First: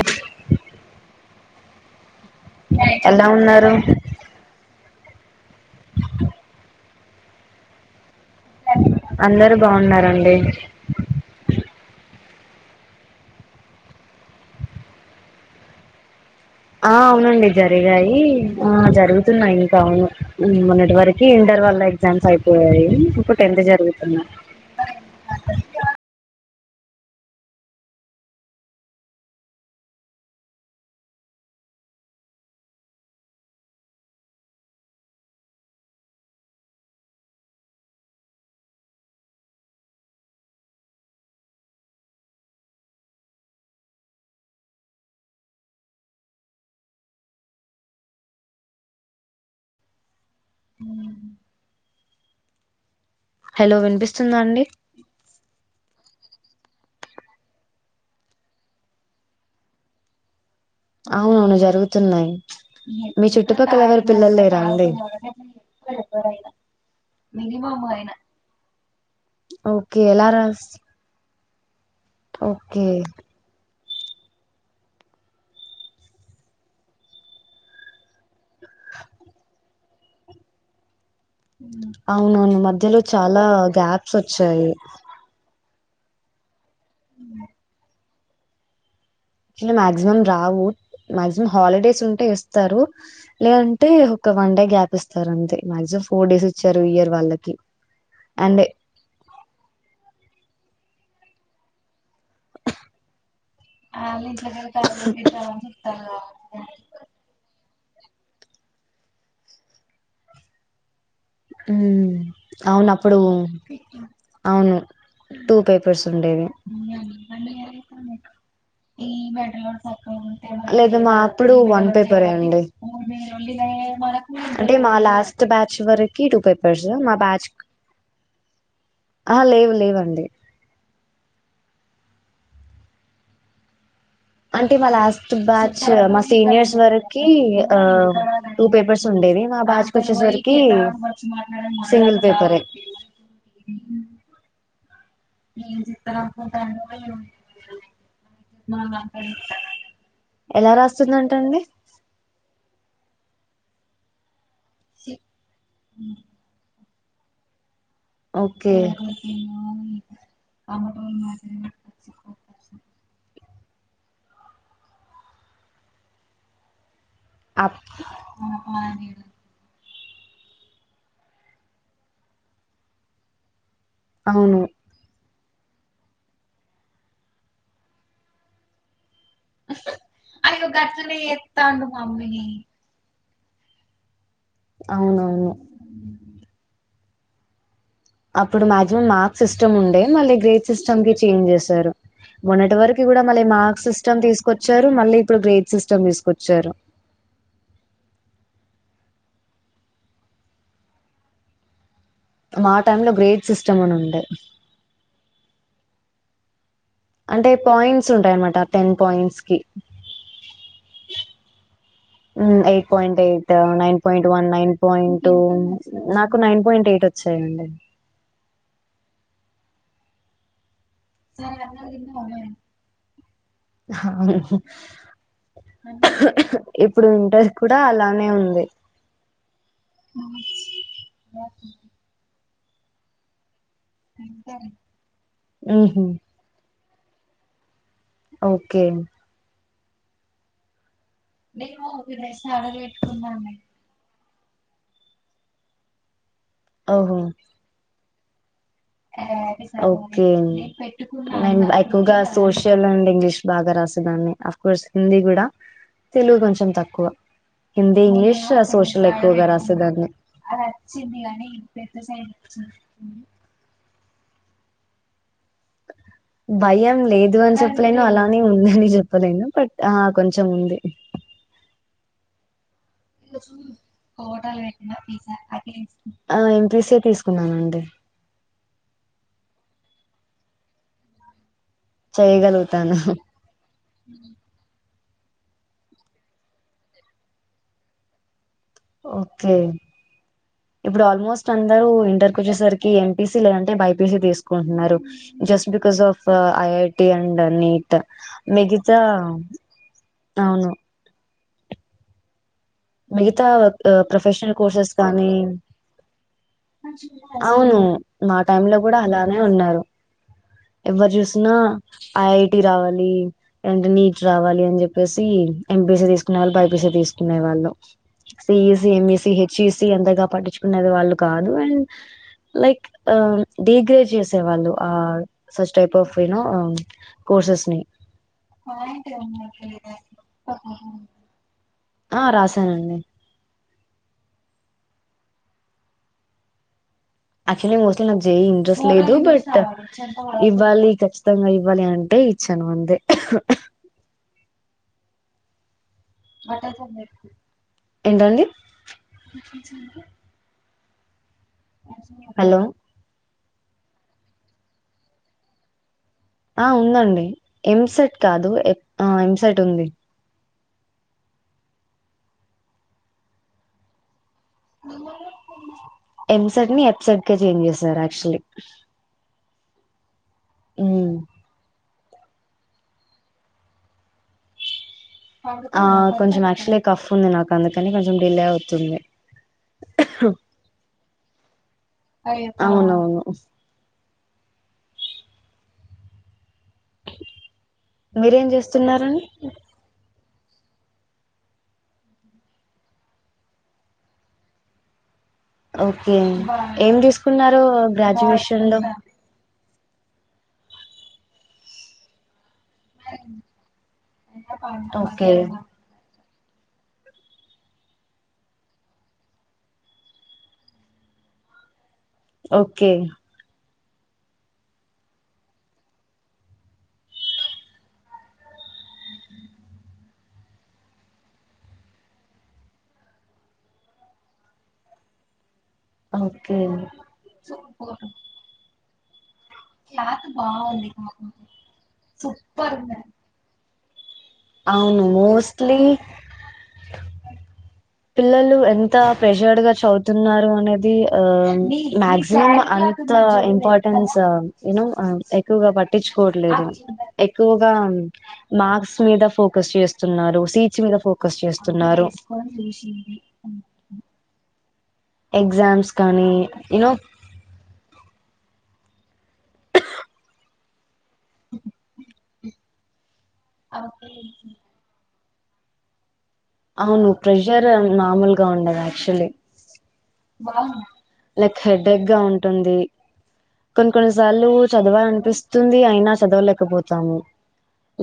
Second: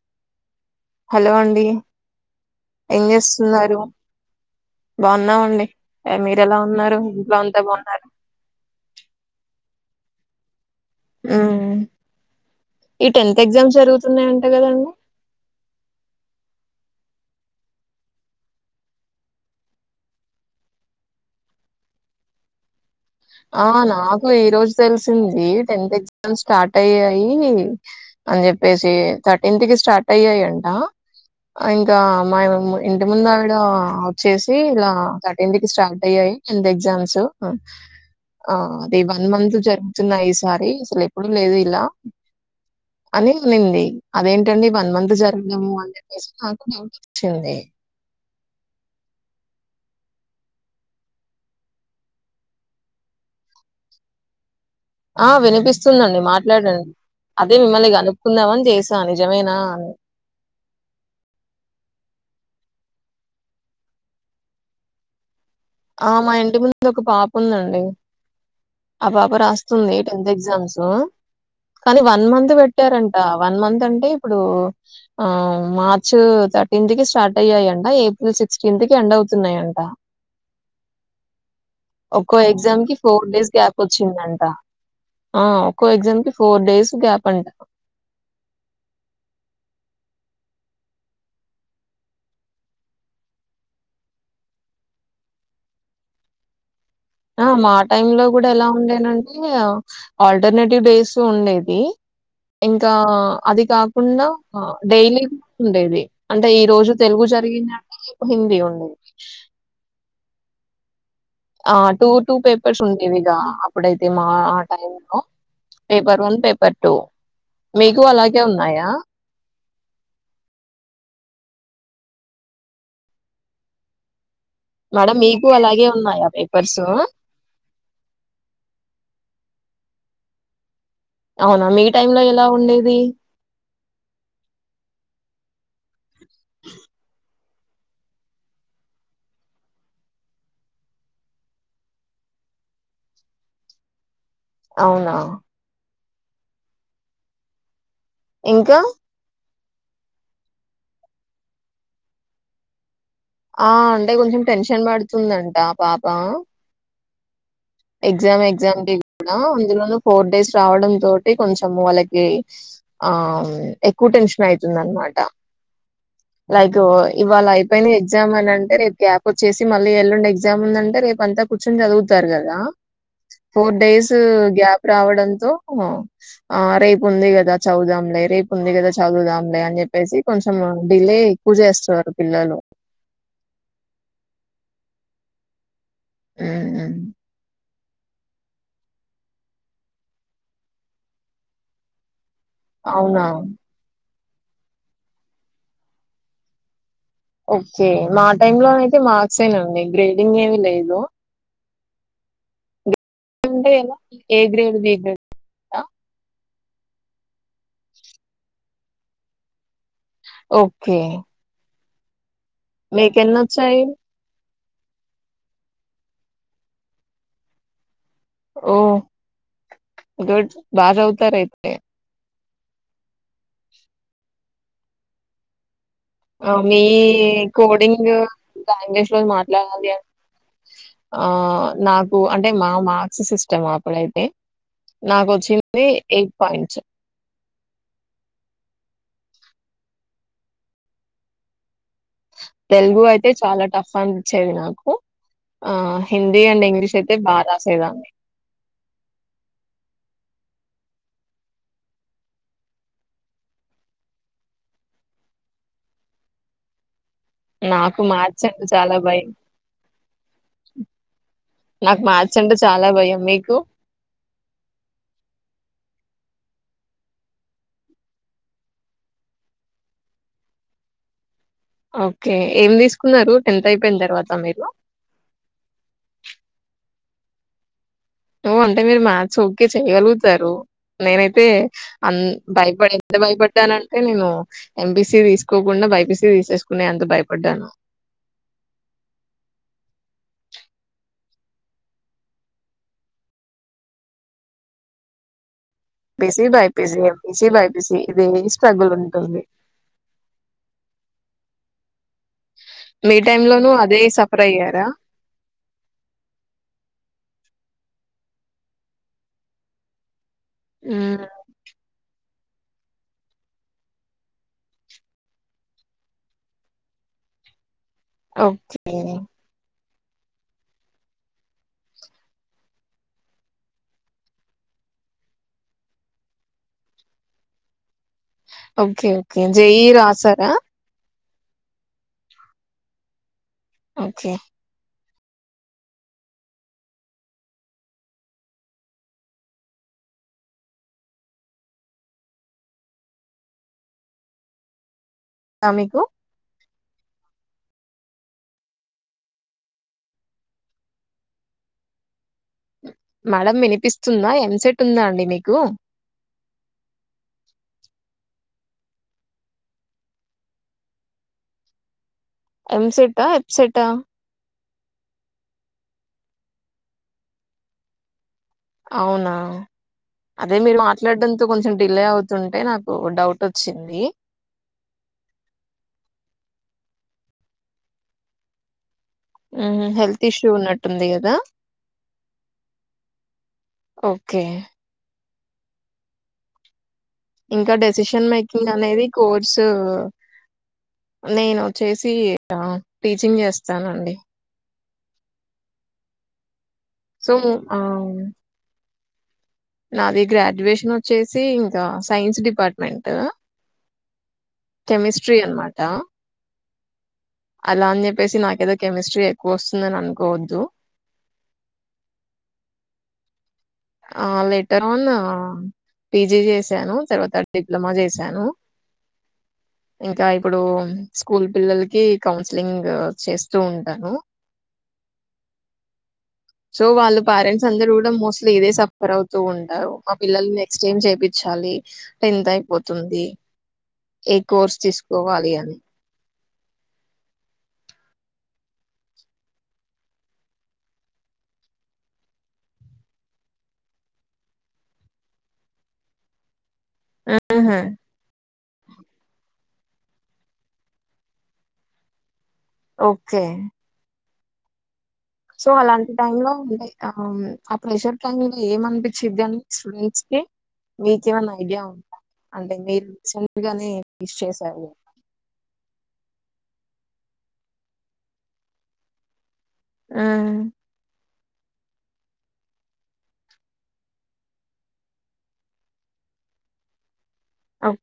అదే హలో అండి ఏం ఎలా ఉన్నారు చేస్తున్నారు బాగున్నామండి మీరు ఎలా ఉన్నారు ఇంట్లో అంతా బాగున్నారా అందరు బాగున్నారండి ఆ ఈ టెన్త్ ఎగ్జామ్స్ జరుగుతున్నాయంట కదండి ఆ అవునండి జరిగాయి ఆ జరుగుతున్నాయి ఇంకా అవును మొన్నటి వరకి ఇంటర్ వాళ్ళ ఎగ్జామ్స్ అయిపోయాయి ఇప్పుడు టెన్త్ ఆ నాకు జరుగుతున్నాయి ఈ రోజు తెలిసింది టెన్త్ ఎగ్జామ్ స్టార్ట్ ర్ట్ అయ్యాయి అని చెప్పేసి థర్టీన్త్ కి స్టార్ట్ అయ్యాయి అంట ఇంకా మా ఇంటి ముందు ఆవిడ వచ్చేసి ఇలా థర్టీన్ కి స్టార్ట్ అయ్యాయి ఎంత ఎగ్జామ్స్ ఆ అది వన్ మంత్ జరుగుతున్నా ఈసారి అసలు ఎప్పుడు లేదు ఇలా అని అనింది అదేంటండి వన్ మంత్ జరగలేము అని చెప్పేసి నాకు డౌట్ వచ్చింది అ హలో వినిపిస్తుందా అండి ఆ వినిపిస్తుందండి మాట్లాడండి అదే మిమ్మల్ని కనుపుకుందామని చేసా నిజమేనా అని అవునవును జరుగుతున్నాయి మీ చుట్టుపక్కల ఎవరి పిల్లలేరా అండి ఆ మా ఇంటి ముందు ఒక పాప ఉందండి ఆ పాప రాస్తుంది ఓకే ఎలా టెన్త్ రాస్ ఎగ్జామ్స్ కానీ వన్ మంత్ ఓకే పెట్టారంట వన్ మంత్ అంటే ఇప్పుడు ఆ మార్చ థర్టీన్త్ కి స్టార్ట్ అయ్యాయింట ఏప్రిల్ సిక్స్టీన్త్ కి ఎండ్ అవుతున్నాయంట ఒక్కో అవును. అవునవును ఎగ్జామ్‌కి మధ్యలో చాలా డేస్ గ్యాప్ గ్యాప్స్ వచ్చాయి గజ ఫోర్ డేస్ గ్యాప్ అంట. మాక్సిమం రావు మాక్సిమం హాలిడేస్ ఉంటే ఇస్తారు లేదంటే ఒక వన్ డే గ్యాప్ ఇస్తారు అంతే మాక్సిమం ఫోర్ డేస్ వచ్చి ఆ మా టైమ్ లో కూడా ఎలా ఉండేనంటే ఆ ఆల్టర్నేటివ్ డేస్ ఉండేది ఇంకా అది కాకుండా డైలీ ఉండేది అంటే ఈ రోజు తెలుగు జరిగిన హిందీ ఉండ ఆ టూ మ్మ్ టూ పేపర్స్ అవును అప్పుడు ఉండేవిద అప్పుడైతే మా ఆ అవును టై లో టూ పేపర్స్ పేపర్ వన్ ఉండేవి పేపర్ టూ మీకు అలాగే ఉన్నాయి ఈ మెలూర్ లేదా మా అప్పుడు వన్ పేపరే అండి అంటే మా మేడం లాస్ట్ మీకు బ్యాచ్ అలాగే వరకి ఉన్నాయా టూ పేపర్స్ మా బ్యాచ్ లేవు లేవు అండి అవునా మీ టై లో ఎలా ఉండేది అంటే మా లాస్ట్ బ్యాచ్ మా సీనియర్స్ వరకి టూ పేపర్స్ ఉండేవి మా బ్యాచ్ కొచ్చేస్ వరకి సింగిల్ పేపరే అవునావును ఏ చిత్రకుంట ఇంకా? ఎలా రాస్తుందంటండి ఆ అంటే కొంచెం టెన్షన్ పడుతుందంట పాప ఎగ్జామ్ ఓకే ఎగ్జామ్కిి కూడా అందులోన ఫోర్ డేస్ రావడం తోటి కొంచం వాళ్ళకి ఆ ఎక్కువ టెన్షన్ అవుతుంది అనమాట లైక్ ఇవాళ అప్ అయిపోయిన ఎగ్జామ్ అని అంటే రేపు గ్యాప్ వచ్చేసి మ మళ్ ఎల్లుం ఎగ్జామ్ ఉందంటే రేపు అంత కూర్చొని చదువుతారు కదా ఫోర్ డేస్ అవును గ్యాప్ రావడంతో ఆ ఆ రేపు ఉంది కదా చౌదాంలే రేపు ఉంది కదా చదువుదాంలే అని చెప్పేసి కొంచెం డిలే ఎక్కువ చేస్తారు పిల్లలు అవునవును ఊహ్మ్ హ్మ్ అప్పుడు మాక్సిమం మార్క్ సిస్టమ్ ఉండే, మళ్ళీ గ్రేడ్ సిస్టమ్ కి చేంజ్ చేశారు. మొన్నటి వరకి కూడా అవునా? మళ్ళీ మార్క్స్ స్ స్టమ్ తీసుకొచ్చారు మళ్ళీ ఇప్పుడు గ్రేట్ సిస్టమ్ తీసుకొచ్చారు. ఓకే మా టైమ్ లో నయితే మార్క్స యేనండి, గ్రేడింగ్ ఏమి లేదు. మా టైమ్ లో గ్రేడ్ అంటే సిస్టమ్ అని ఎలా ఉండే ఏ గ్రేడ్ బి గ్రేడ్ ఆ అంటే పాయింట్స్ ఉంటాయన్నమాట, టెన్ పాయింట్స్ కి okay hmm eight point eight మీకెన్నొచ్చాయి nine point one nine point నాకు నైన్ పాయింట్ ఎయిట్ వచ్చాయండి ఓ గుడ్ బాగా చదువుతారు అయితే హా ఆ మీ కోడింగ్ అలానే ఉంది. లాంగ్వేజ్ లోని మాట్లాడాలి అంటే ఆ నాకు అంటే మా మార్క్స్ సిస్ స్టమ్ అప్పుడైతే నాకొచ్చింది హుహు. ఎయిట్ పాయింట్స్ ఓకే నేను తెలుగు అయితే చాలా టఫ్ అం పిచ్చేవి నాకు ఆ హిం దీ అండ్ ఇంగ్లీష్ అయితే ఓహో! బా రాసేదాన్ని. ఓకే అండ్ ఎక్కువగా సోషల్ అండ్ ఇంగ్లీష్ బాగా రాసేదాన్ని, అఫ్ కోర్స్ హిందీ కూడా తెలుగు కొంచెం తక్కువ నాకు హిందీ మ్యాథ్స్ ఇంగ్లీష్ ఆ అంటే చాలా సోషల్ భయం ఎక్కువగా రాసేదాన్ని నాకు మ్యాథ్స్ అంటే చాలా భయం మీకు భయం లేదు అని చెప్పలేను అలా అని ఉందని చెప్పలేను, బట్ హా కొంచెం ఉంది. ఓకే ఏం తీస్ ఆ ఎం పీ సీ తీసుకున్నానండి. నువ్వు అంటే మీరు మ్యాథ్స్ ఓకే చేయగలుగుతారు నేనైతే అంద్ భయపడి చేయగలుగుతాను ఎంత భయపడ్డానంటే నేను ఎం పీ సీ తీసుకోకుండా బై పీ సి తీసేసుకని ఎంత భయపడ్డాను? ఓకే ఇప్పుడు ఆల్మోస్ట్ అందరు ఇంటర్కొచ్చే సరికి ఎం పీ సీ లేదంటే బై పీ సి తీసుకుంటున్నారు just because of BC, I I BiPC, టి అండ్ ఎంపీసీ, నీ ట్ బైపీసీ ఇదే స్ట్రగుల్ మిగతా ఉంటుంది. అవును మీ మిగతా టైంలోనూ అదే సఫర్ ప్రొఫెషనల్ అయ్యారా? కోర్సెస్ కానీ అవును మా టైంలో కూడా అలానే ఉన్నారు ఎవరు హ్మ్. చూసినా ఐఐటి రావాలి అండ్ నీట్ రావాలి అని చెప్పేసి ఎంపీసీ తీసుకునే వాళ్ళు బైపీసీ తీసుకునే వాళ్ళు ఓకే. సిఈసి ఎంఈసి హెచ్ఈసి అంతగా పట్టించుకునేది వాళ్ళు కాదు అండ్ లైక్ డిగ్రేడ్ చేసే వాళ్ళు ఆ such type of no courses ని ఓకే. తే ఓకే. జేఈఈ రాసారా? ఆ రాసానండి ఓకే యాక్చువల్లీ మోస్ట్లీ నాకు చేయి ఇంట్రెస్ట్ లేదు బట్ ఇవ్వాలి ఖచ్చితంగా ఇవ్వాలి అంటే ఇచ్చాను మందే మీకు ఏంటండి హలో మళ వినిపిస్తుందా ఎంసెట్ ఉందా అండి మీకు ఆ ఉందండి ఎంసెట్ కాదు ఎ ఎంసెట్ ఉంది ఎంసెట్ ఎప్సెట్ ఎంసెడ్ ని ఎఫసెడ్ క చేంజ్ చేసారు యాక్చువల్లీ అవునా అదే మీరు మాట్లాడంతో కొంచెం డిలే అవుతుంటే నాకు డౌట్ వచ్చింది ఆ కొంచెం యాక్చువల్ కఫ్ ఉంది నాకు అందుకని కొంచెం డిలే అవుతుంది హెల్త్ ఇష్యూ ఉన్నట్టుంది కదా అవునవును ఓకే ఓకే ఇంకా డెసిషన్ మీరేం మేకింగ్ అనేది చేస్తున్నారండి కోర్సు నేను వచ్చేసి టీచింగ్ చేస్తానండి ఓకే ఏం సో తీసుకున్నారు ఆ గ్రాడ్యుయేషన్ లో నాది గ్రాడ్యుయేషన్ వచ్చేసి ఇంకా science department okay chemistry అనమాట అలా అని చెప్పేసి నాకేదో కెమిస్ట్రీ ఎక్కువ వస్తుందని అనుకోవద్దు ఓకే లెటర్ ఆన్ పీజీ చేశాను తర్వాత డిప్లొమా చేశాను ఇంకా ఇప్పుడు స్కూల్ పిల్లలకి కౌన్సిలింగ్ చేస్తూ ఉంటాను ఓకే సో వాళ్ళు పేరెంట్స్ అందరు కూడా మోస్ట్లీ ఇదే సబ్ ఉంటారు మా పిల్లలు నెక్స్ట్ టైం చేయిచాలి టెన్త్ అయిపోతుంది ఏ కోర్స్ అవును తీసుకోవాలి అని మోస్ట్లీ పిల్లలు ఎంత ప్రెషర్ గా చదువుతున్నారు అనేది ఆ మక్సిమం అంత ఇంపార్టెన్స్ యనో ఎక్కువగా పట్టించుకోట్లేదు ఎక్కువగా ఆహా! మార్క్స్ మీద ఫో ఫక చేస్తున్నారు సీచ్ మీద ఫోకస్ చేస్తున్నారు ఓకే సో ఎగ్జామ్స్ అలాంటి కానీ టైమ్ లో ఉంటా యూనో ఆ ఆ ప్రెషర్ ముంగా ఏమనిపించిద్దం స్టూడెంట్స్ కి మీకేమన్నా ఐడియా ఉంటా అంటే మీరు చల్లిగానే తీస్ చేసారు అవును ప్రెషర్ నార్మల్ గా ఉండదు యాక్చులీ ఆ లైక్ హెడ్క్ గా ఉంటుంది కొన్ని కొన్ని సార్లు చదవాలనిపిస్తుంది అయినా చదవలేకపోతాము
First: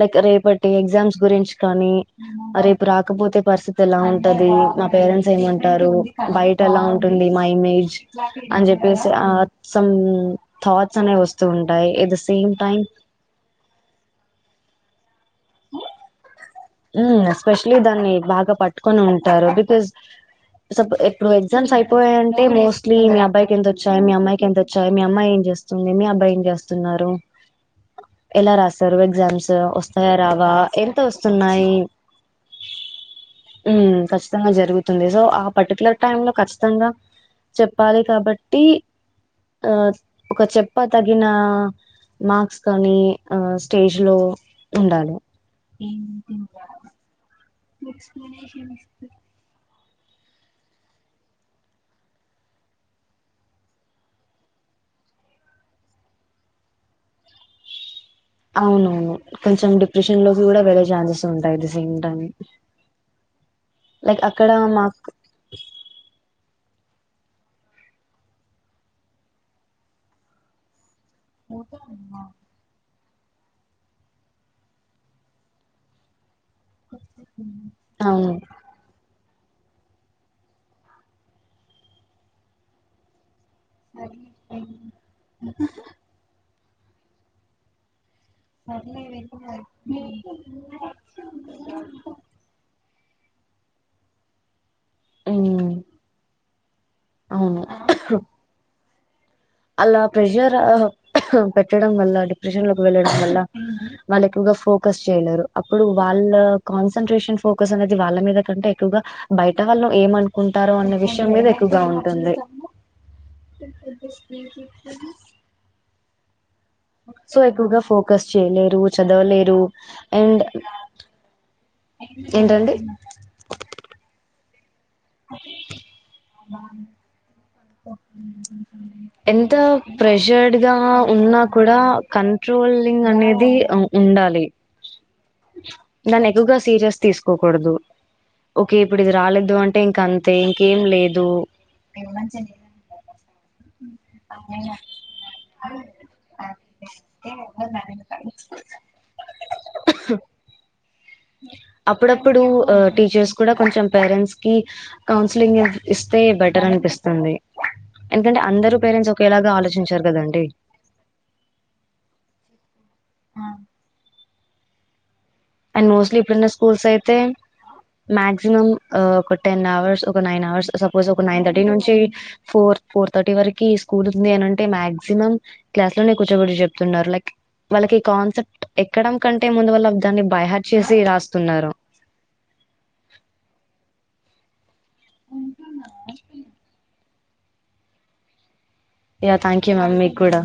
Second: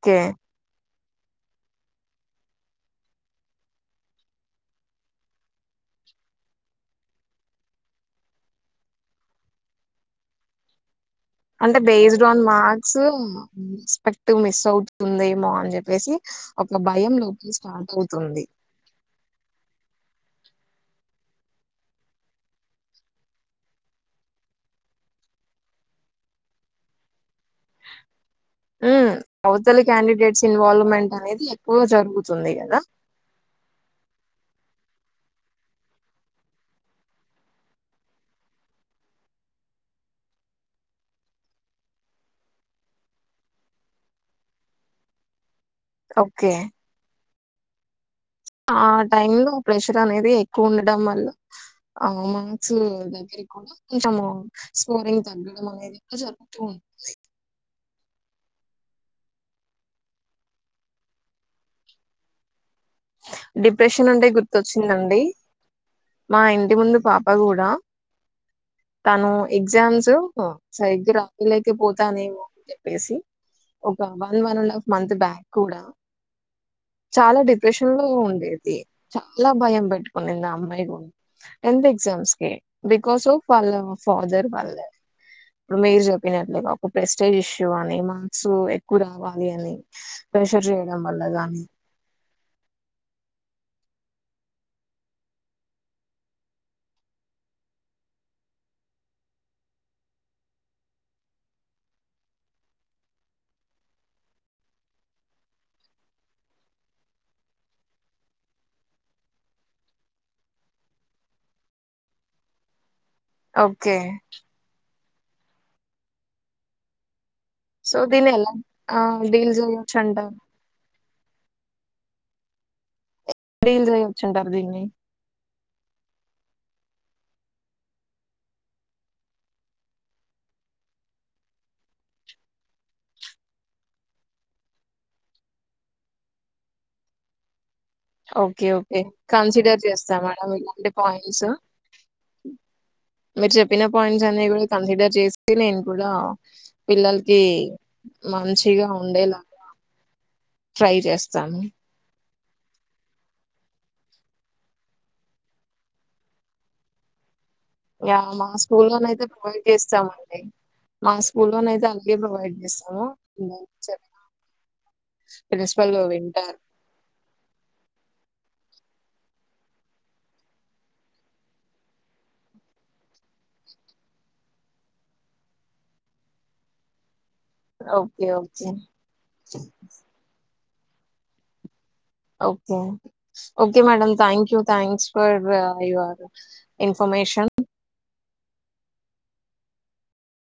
లైక్ రేపటి ఎగ్జామ్స్ గురించి కానీ రేపు రాకపోతే పరిస్థితి ఎలా ఉంటది మా పేరెంట్స్ ఏమంటారు బయట ఎలా ఉంటుంది మా ఇమేజ్ అని చెప్పేసి థాట్ అంటే based on marks expect miss అవు ఉందేమో అని చెప్పేసి ఒక భయం లోపల ఎస్పెషలీ స్టార్ట్ దాన్ని అవుతుంది. బాగా పట్టుకొని ఉంటారు బికాజ్ స ఇప్పుడు ఎగ్జామ్స్ అయిపోయాయంటే మోస్ట్లీ మీ అబ్బాయికి ఎంత వచ్చాయి మీ అమ్మాయికి ఎంత వచ్చాయి మీ అమ్మాయి ఏం చేస్తుంది మీ అబ్బాయి ఏం చేస్తున్నారు ఎలా రాస్తారు హ్మ్. ఎగ్జామ్స్ అవతలి వస్తాయ క్యాండిడేట్స్ రావా ఎంత ఇన్వాల్వ్‌మెంట్ వస్త అనేది న్నాయి ఎక్కువ జరుగుతుంది గదా! ఖచ్చితంగా జరుగు సో ఆ పర్టికులర్ టైమ్ లో ఖచ్చితంగా చెప్పాలి కాబట్టి ఆ ఒక చెప్ప తగిన మార్క్స్ కానీ ఆ స్టేజ్ లో ఉండాలి ఓకే బ ఆ టైమ్ లో ప్రెషర్ అనేది ఎక్కువ ఉండడం వల్ల ఆ మార్క్స్ దగ్గరి కూడా కొంచము స్కోరింగ్ తగ్గడం అనేది కూడా జరుగుతూ ఉంటుంది అవునవును కొంచెం డిప్రెషన్ లోకి కూడా వెళ్ళే ఛాన్సెస్ ఉంటాయి the same time depression like అంటే అక్కడ మాకు గుర్తొచ్చిందండి మా ఇంటి ముందు పాప కూడా తను ఎగ్జామ్స్ స రాంగలైతే పోత న వ చెప్పేసి ఒక one one and half month back కూడా చాలా డిప్రెషన్ లో అవును ఉండేది చాలా భయం పెట్టుకునింది నా అమ్మాయి కూడా టెన్త్ ఎగ్జామ్స్ కి బికాస్ ఆఫ్ వాళ్ళ ఫాదర్ వాళ్ళ ఇప్పుడు మీేరు జొప్పినట్లే ఒక ప్రస్టేజ్ ఇష్యూ అని సో ఎక్కువ రావాలి అని ప్రెషర్ చేయడం వల్ల కానీ అ అవును అలా ప్రెషర్ పెట్టడం వల్ల డిప్రెషన్ లోకి వెళ్ళడం వల్ల వాళ్ళు ఎక్కువగా ఫోకస్ చేయలేరు అప్పుడు వాళ్ళ కాన్సన్ంట్రేషన్ ఫోకస్ అనేది వాళ్ళ మీద కంటే ఎక్కువగా బయట వాళ్ళ ఏమనుకుంటారో అన్న విషయం మీద ఎక్కువగా ఉంటుంది ఓకే అ సో ఎక్కువగా సో ఫోకస్ దీన్ని ఎలా చేయలేరు ఆ డీల్ చదవలేరు చేయొచ్చు అంటారు అండ్. ఏంటండి డీల్ వచ్చుంటారు దీన్ని ఎంత ప్రెషాడ్ గా ఉన్నా కూడా కంట్రోలింగ్ అనేది ఉండాలి దన్ని ఎక్కువగా సీరియస్ తీసుకోకూడదు ఓకే ఓకే ఇప్పుడు ఇది రాలేదు అంటే కన్సిడర్ ఇంక చేస్తా అంతే మేడం ఇంకేం ఇలాంటి లేదు పాయింట్స్ మీరు చెప్పిన పాయింట్స్ అన్ని కూడా కన్సిడర్ చేసి నేను కూడా పిల్లలకి మంచిగా ఉండేలాగా ట్రై చేస్తాను అప్పుడు టీచర్స్ కూడా కొంచెం పేరెంట్స్ కి కౌన్సిలింగ్ ఇస్తే బెటర్ అనిపిస్తుంది ఎందుకంటే మా అందరూ స్కూల్ లోన్ పేరెంట్స్ అయితే ఒకేలాగా ప్రొవైడ్ ఆలోచించారు చేస్తామ అండి కదండి. మా స్కూల్ లోన అయితే అన్ని ప్రొవైడ్ చేస్తాము నేను చెప్తాను అండ్ మోస్ట్లీ ఇప్పుడున్న వింటారు స్కూల్స్ అయితే మాక్సిమం ఒక టెన్ అవర్స్ ఒక నైన్ అవర్స్ సపోజ్ ఒక నైన్ థర్టీ నుంచి ఫోర్ ఫోర్ థర్టీ వరకి స్కూల్ ఉంది అనింటే మాక్సిమం క్లాస్ లోనే కూర్చోబట్ చెప్తున్నారు లైక్ వాళ్ళకి ఈ ఓకే కాన్సెప్ట్ ఓకే ఎక్కడం కంటే ముందు వల్ల దాన్ని ఆడ్ చేసి రాస్తున్నార. Okay okay madam thank you thanks for your info information yeah thank you ma'am మీ కూడా